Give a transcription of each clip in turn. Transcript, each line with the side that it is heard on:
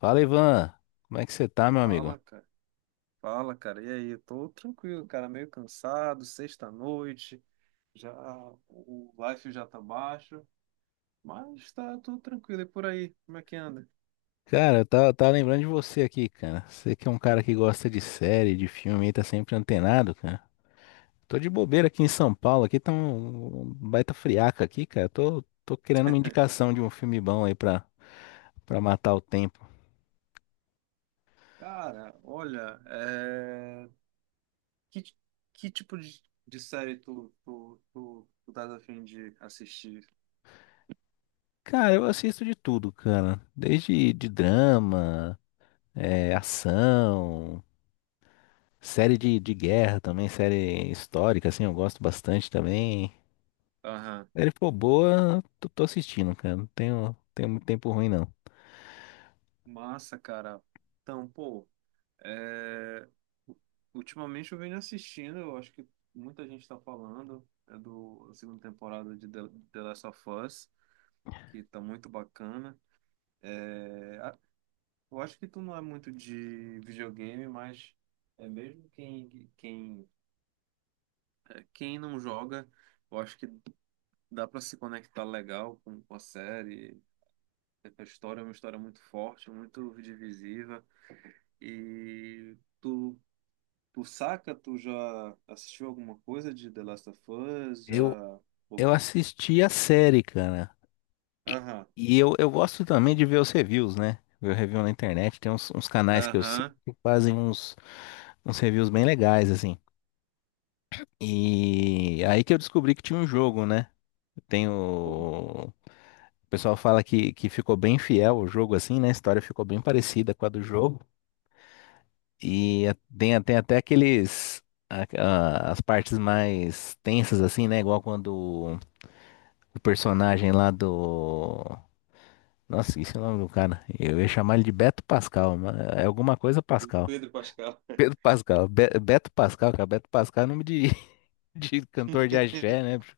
left: Fala, Ivan. Como é que você tá, meu amigo?
right: Fala, cara. Fala, cara. E aí? Eu tô tranquilo, cara. Meio cansado, sexta-noite. Já o life já tá baixo, mas tá tudo tranquilo. E por aí, como é que anda?
left: Cara, eu tava lembrando de você aqui, cara. Você que é um cara que gosta de série, de filme, aí tá sempre antenado, cara. Tô de bobeira aqui em São Paulo, aqui tá um baita friaca aqui, cara. Tô querendo uma indicação de um filme bom aí pra matar o tempo.
right: Cara, olha, que, ti- que tipo de série tu tá a fim de assistir?
left: Cara, eu assisto de tudo, cara. Desde de drama, ação, série de guerra também, série histórica, assim, eu gosto bastante também.
right: Aham.
left: Ele for boa, tô assistindo, cara. Não tenho muito tempo ruim, não.
right: Massa, cara. Então, pô. É, ultimamente eu venho assistindo, eu acho que muita gente está falando, é do da segunda temporada de The Last of Us, que tá muito bacana. É, a- eu acho que tu não é muito de videogame, mas é mesmo quem não joga, eu acho que dá para se conectar legal com a série. A história é uma história muito forte, muito divisiva, e tu Tu saca? Tu já assistiu alguma coisa de The Last of Us?
left: Eu,
right: Já. Ou-
left: eu assisti a série, cara.
right: Aham,
left: E eu gosto também de ver os reviews, né? Ver o review na internet. Tem uns canais que eu sigo
right: aham.
left: que fazem uns, uns reviews bem legais, assim. E aí que eu descobri que tinha um jogo, né? Tem
right: Ou
left: o. O pessoal fala que ficou bem fiel o jogo, assim, né? A história ficou bem parecida com a do jogo. E tem até aqueles. As partes mais tensas, assim, né? Igual quando o personagem lá do. Nossa, esqueci o nome do cara. Eu ia chamar ele de Beto Pascal, mas é alguma coisa Pascal.
right: Pedro Pascal.
left: Pedro Pascal. Beto Pascal, cara. Beto Pascal é nome de, de cantor de axé, né? Bicho?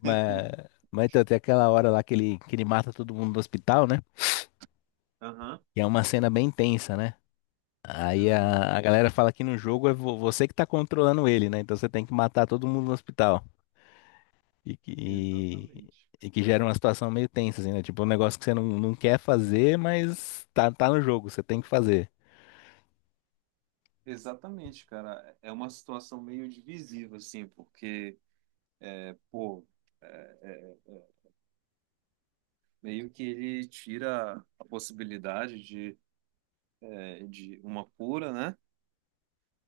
left: Mas, mas então, tem aquela hora lá que ele mata todo mundo no hospital, né?
right: Aham,
left: E é uma cena bem tensa, né? Aí
right: aham.
left: a galera fala que no jogo é você que tá controlando ele, né? Então você tem que matar todo mundo no hospital. E
right: Exatamente.
left: que gera uma situação meio tensa, assim, né? Tipo, um negócio que você não quer fazer, mas tá no jogo, você tem que fazer.
right: Exatamente, cara. É uma situação meio divisiva, assim, porque, é, pô, é, é, é, meio que ele tira a possibilidade de, de uma cura, né?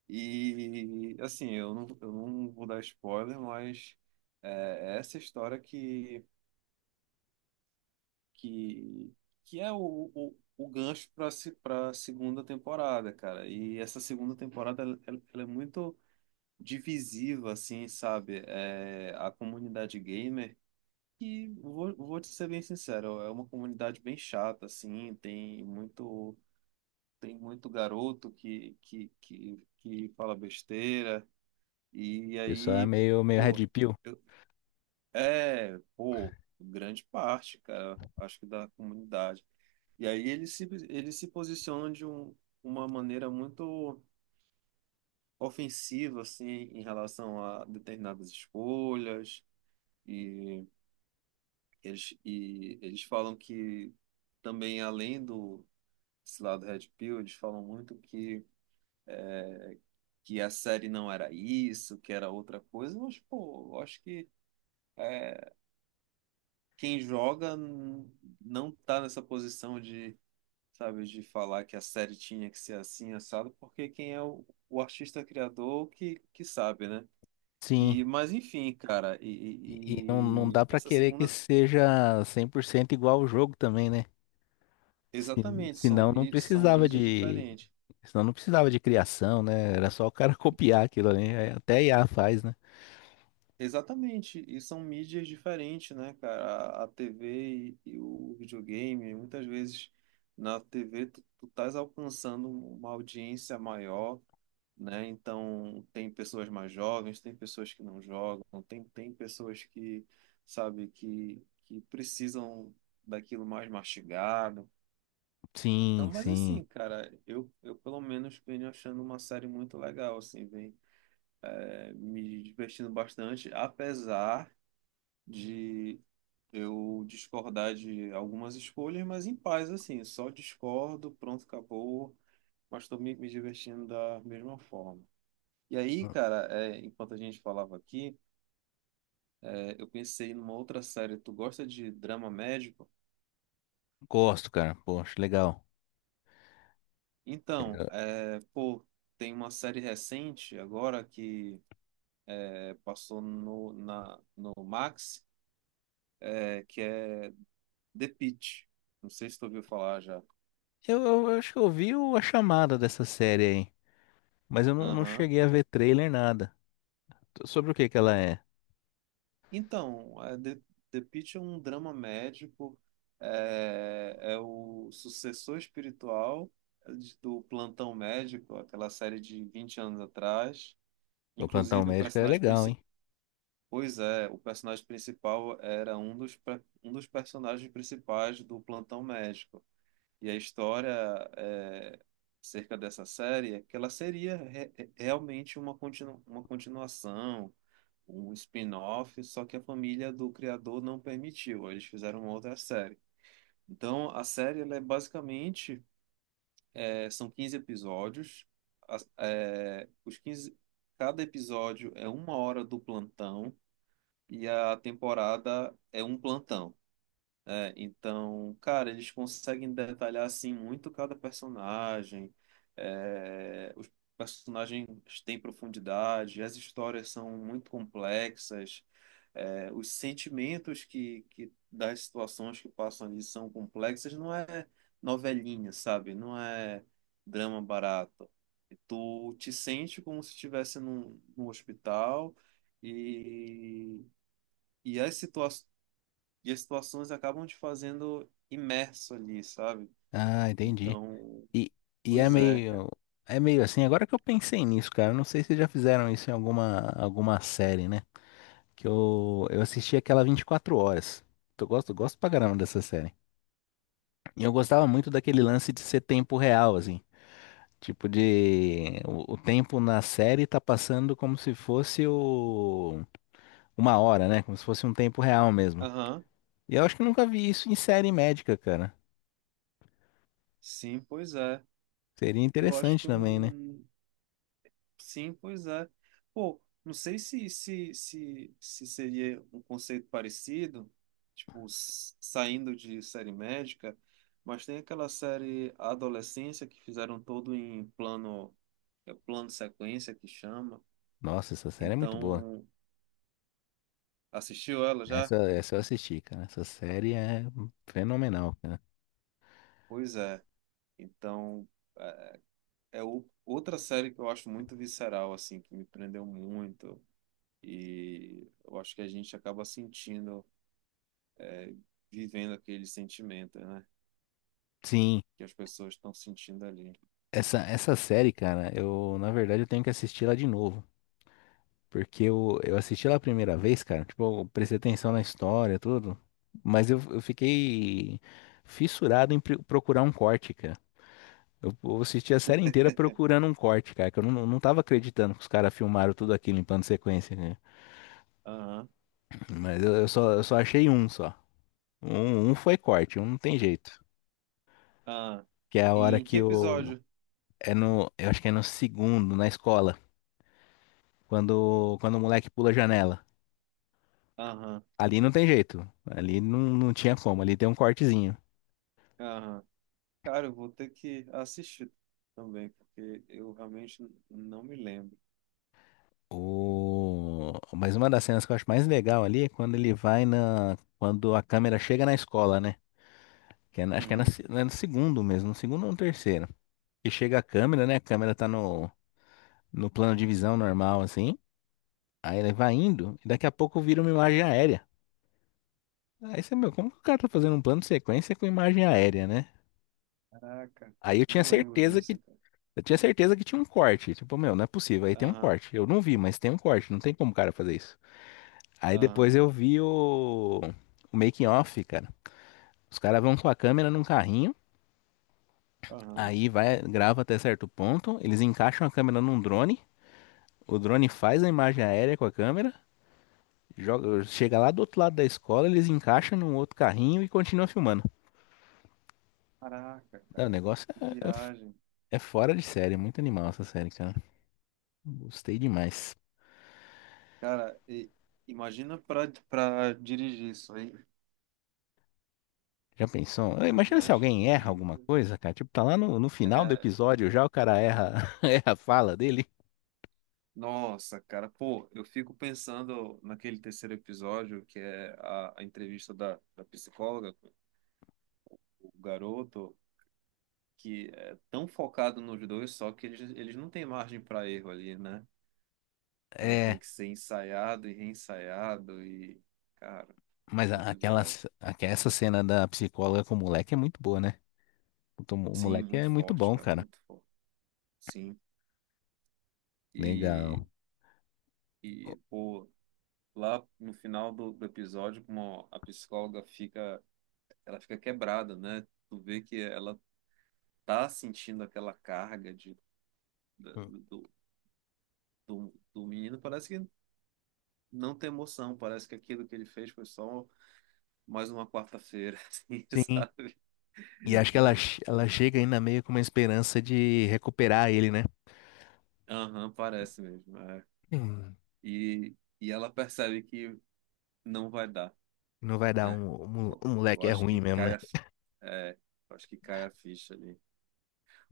right: E, assim, eu não vou dar spoiler, mas é é essa história que. Que, que é o gancho para a segunda temporada, cara. E essa segunda temporada ela é muito divisiva, assim, sabe? É, a comunidade gamer, que vou te ser bem sincero, é uma comunidade bem chata, assim, tem muito garoto que fala besteira, e
left: O pessoal é
right: aí,
left: meio red
right: pô,
left: pill.
right: pô, grande parte, cara, acho que da comunidade. E aí eles se posicionam uma maneira muito ofensiva, assim, em relação a determinadas escolhas. E e eles falam que também, além do esse lado Red Pill, eles falam muito que a série não era isso, que era outra coisa. Mas, pô, eu acho que é, quem não tá nessa posição sabe, de falar que a série tinha que ser assim, assado, porque quem é o artista criador que sabe, né?
left: Sim.
right: E, mas enfim, cara,
left: E não
right: e
left: dá pra
right: essa
left: querer que
right: segunda,
left: seja 100% igual ao jogo também, né? Se,
right: exatamente,
left: senão não
right: são
left: precisava
right: mídias
left: de,
right: diferentes.
left: senão não precisava de criação, né? Era só o cara copiar aquilo ali. Até I a IA faz, né?
right: Exatamente, e são mídias diferentes, né, cara? A TV e o videogame, muitas vezes na TV tu estás alcançando uma audiência maior, né? Então, tem pessoas mais jovens, tem pessoas que não jogam, tem pessoas que precisam daquilo mais mastigado. Então,
left: Sim,
right: mas
left: sim.
right: assim, cara, eu pelo menos venho achando uma série muito legal, assim, vem me divertindo bastante, apesar de eu discordar de algumas escolhas, mas em paz, assim, só discordo, pronto, acabou, mas estou me divertindo da mesma forma. E aí, cara, enquanto a gente falava aqui, eu pensei numa outra série. Tu gosta de drama médico?
left: Gosto, cara. Poxa, legal.
right: Então, pô, tem uma série recente agora que é, passou no, na, no Max, que é The Pitt. Não sei se tu ouviu falar já.
left: Eu acho que eu vi a chamada dessa série aí, mas eu não
right: Aham.
left: cheguei a ver trailer, nada. Sobre o que que ela é?
right: Então, The Pitt é um drama médico, é o sucessor espiritual, do Plantão Médico, aquela série de 20 anos atrás.
left: O Plantão
right: Inclusive, o
left: Médico é
right: personagem
left: legal,
right: principal.
left: hein?
right: Pois é, o personagem principal era um um dos personagens principais do Plantão Médico. E a história, é, acerca dessa série, é que ela seria realmente uma continuação, um spin-off, só que a família do criador não permitiu, eles fizeram uma outra série. Então, a série ela é basicamente, são 15 episódios. As- é, os 15 Cada episódio é uma hora do plantão e a temporada é um plantão. É, então, cara, eles conseguem detalhar assim muito cada personagem. É, os personagens têm profundidade, as histórias são muito complexas, os sentimentos que das situações que passam ali são complexas. Não é novelinha, sabe? Não é drama barato. Tu te sente como se estivesse num, num hospital. E e as situa e as situações acabam te fazendo imerso ali, sabe?
left: Ah, entendi.
right: Então,
left: E, e é
right: pois é, cara.
left: meio, é meio assim, agora que eu pensei nisso, cara, não sei se já fizeram isso em alguma, alguma série, né? Que eu assisti aquela 24 horas. Eu gosto pra caramba dessa série. E eu gostava muito daquele lance de ser tempo real, assim. Tipo de. O tempo na série tá passando como se fosse o uma hora, né? Como se fosse um tempo real mesmo.
right: Aham,
left: E eu acho que eu nunca vi isso em série médica, cara.
right: sim, pois é.
left: Seria
right: Eu acho
left: interessante
right: que eu.
left: também, né?
right: Sim, pois é. Pô, não sei se, se seria um conceito parecido, tipo, saindo de série médica, mas tem aquela série Adolescência que fizeram todo em plano, é plano sequência que chama.
left: Nossa, essa série é muito boa.
right: Então, assistiu ela já?
left: Essa eu assisti, cara. Essa série é fenomenal, cara.
right: Pois é. Então, é, é o- outra série que eu acho muito visceral, assim, que me prendeu muito. E eu acho que a gente acaba sentindo, vivendo aquele sentimento, né?
left: Sim,
right: Que as pessoas estão sentindo ali.
left: essa série, cara, eu, na verdade, eu tenho que assistir ela de novo. Porque eu assisti ela a primeira vez, cara, tipo, eu prestei atenção na história, tudo. Mas eu fiquei fissurado em procurar um corte, cara. Eu assisti a série inteira procurando um corte, cara, que eu não tava acreditando que os caras filmaram tudo aquilo em plano de sequência, né?
right: Aham,
left: Mas eu só achei um só. Foi corte, um não tem jeito.
right: aham.
left: Que é a hora
right: Em que
left: que o.
right: episódio?
left: É no. Eu acho que é no segundo, na escola. Quando o moleque pula a janela.
right: Aham,
left: Ali não tem jeito. Ali não tinha como. Ali tem um cortezinho.
right: aham. Cara, eu vou ter que assistir também, porque eu realmente não me lembro.
left: O. Mas uma das cenas que eu acho mais legal ali é quando ele vai na. Quando a câmera chega na escola, né? Que é acho que é, na
right: Uhum.
left: se- é no segundo mesmo, no segundo ou no terceiro. E chega a câmera, né? A câmera tá no plano de visão normal, assim. Aí ele vai indo, e daqui a pouco vira uma imagem aérea. Aí você, meu, como que o cara tá fazendo um plano de sequência com imagem aérea, né?
right: Caraca,
left: Aí eu tinha
right: não lembro
left: certeza que.
right: disso, cara.
left: Eu tinha certeza que tinha um corte. Tipo, meu, não é possível. Aí tem um
right: Aham,
left: corte. Eu não vi, mas tem um corte. Não tem como o cara fazer isso. Aí depois
right: aham,
left: eu vi o making off, cara. Os caras vão com a câmera num carrinho,
right: aham.
left: aí vai, grava até certo ponto, eles encaixam a câmera num drone, o drone faz a imagem aérea com a câmera, joga, chega lá do outro lado da escola, eles encaixam num outro carrinho e continuam filmando.
right: Caraca,
left: Não, o
right: cara.
left: negócio
right: Que
left: é,
right: viagem.
left: é fora de série, é muito animal essa série, cara. Gostei demais.
right: Cara, imagina pra para dirigir isso aí.
left: Já pensou?
right: A
left: Imagina se
right: viagem
left: alguém erra
right: que.
left: alguma coisa, cara. Tipo, tá lá no final do
right: É,
left: episódio já o cara erra, erra a fala dele.
right: nossa, cara, pô, eu fico pensando naquele terceiro episódio, que é a entrevista da psicóloga, com o garoto, que é tão focado nos dois, só que eles não têm margem para erro ali, né? Então tem
left: É.
right: que ser ensaiado e reensaiado e, cara,
left: Mas
right: muito viagem.
left: essa cena da psicóloga com o moleque é muito boa, né? Puta, o o
right: Sim,
left: moleque
right: muito
left: é muito
right: forte,
left: bom,
right: cara,
left: cara.
right: muito forte. Sim.
left: Legal.
right: E, e pô, lá no final do episódio, como a psicóloga fica, ela fica quebrada, né? Tu vê que ela tá sentindo aquela carga de, da-
left: Hum.
right: do, do, do menino, parece que não tem emoção, parece que aquilo que ele fez foi só mais uma quarta-feira, assim,
left: Sim.
right: sabe?
left: E acho que
right: Né?
left: ela chega ainda meio com uma esperança de recuperar ele, né?
right: Aham, parece mesmo. É.
left: Hum,
right: E, e ela percebe que não vai dar,
left: não vai dar
right: né?
left: o
right: Eu,
left: o
right: eu
left: moleque é
right: acho
left: ruim
right: que
left: mesmo, né?
right: cai a, fi- é, eu acho que cai a ficha ali.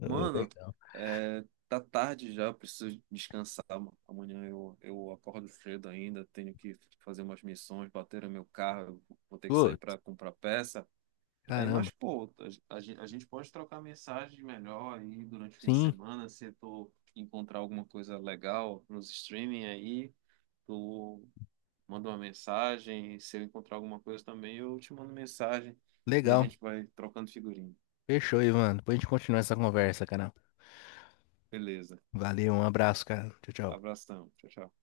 left: Ah,
right: Mano,
left: legal.
right: é, tá tarde já, eu preciso descansar, mano. Amanhã eu acordo cedo ainda, tenho que fazer umas missões, bateram meu carro, eu vou ter que sair
left: Putz,
right: para comprar peça. E aí, mas,
left: caramba.
right: pô, a gente pode trocar mensagens melhor aí durante o fim de
left: Sim,
right: semana, se tu encontrar alguma coisa legal nos streaming aí, tu manda uma mensagem, se eu encontrar alguma coisa também, eu te mando mensagem e a
left: legal.
right: gente vai trocando figurinha.
left: Fechou, Ivan. Depois a gente continua essa conversa, cara.
right: Beleza.
left: Valeu, um abraço, cara. Tchau, tchau.
right: Abração. Tchau, tchau.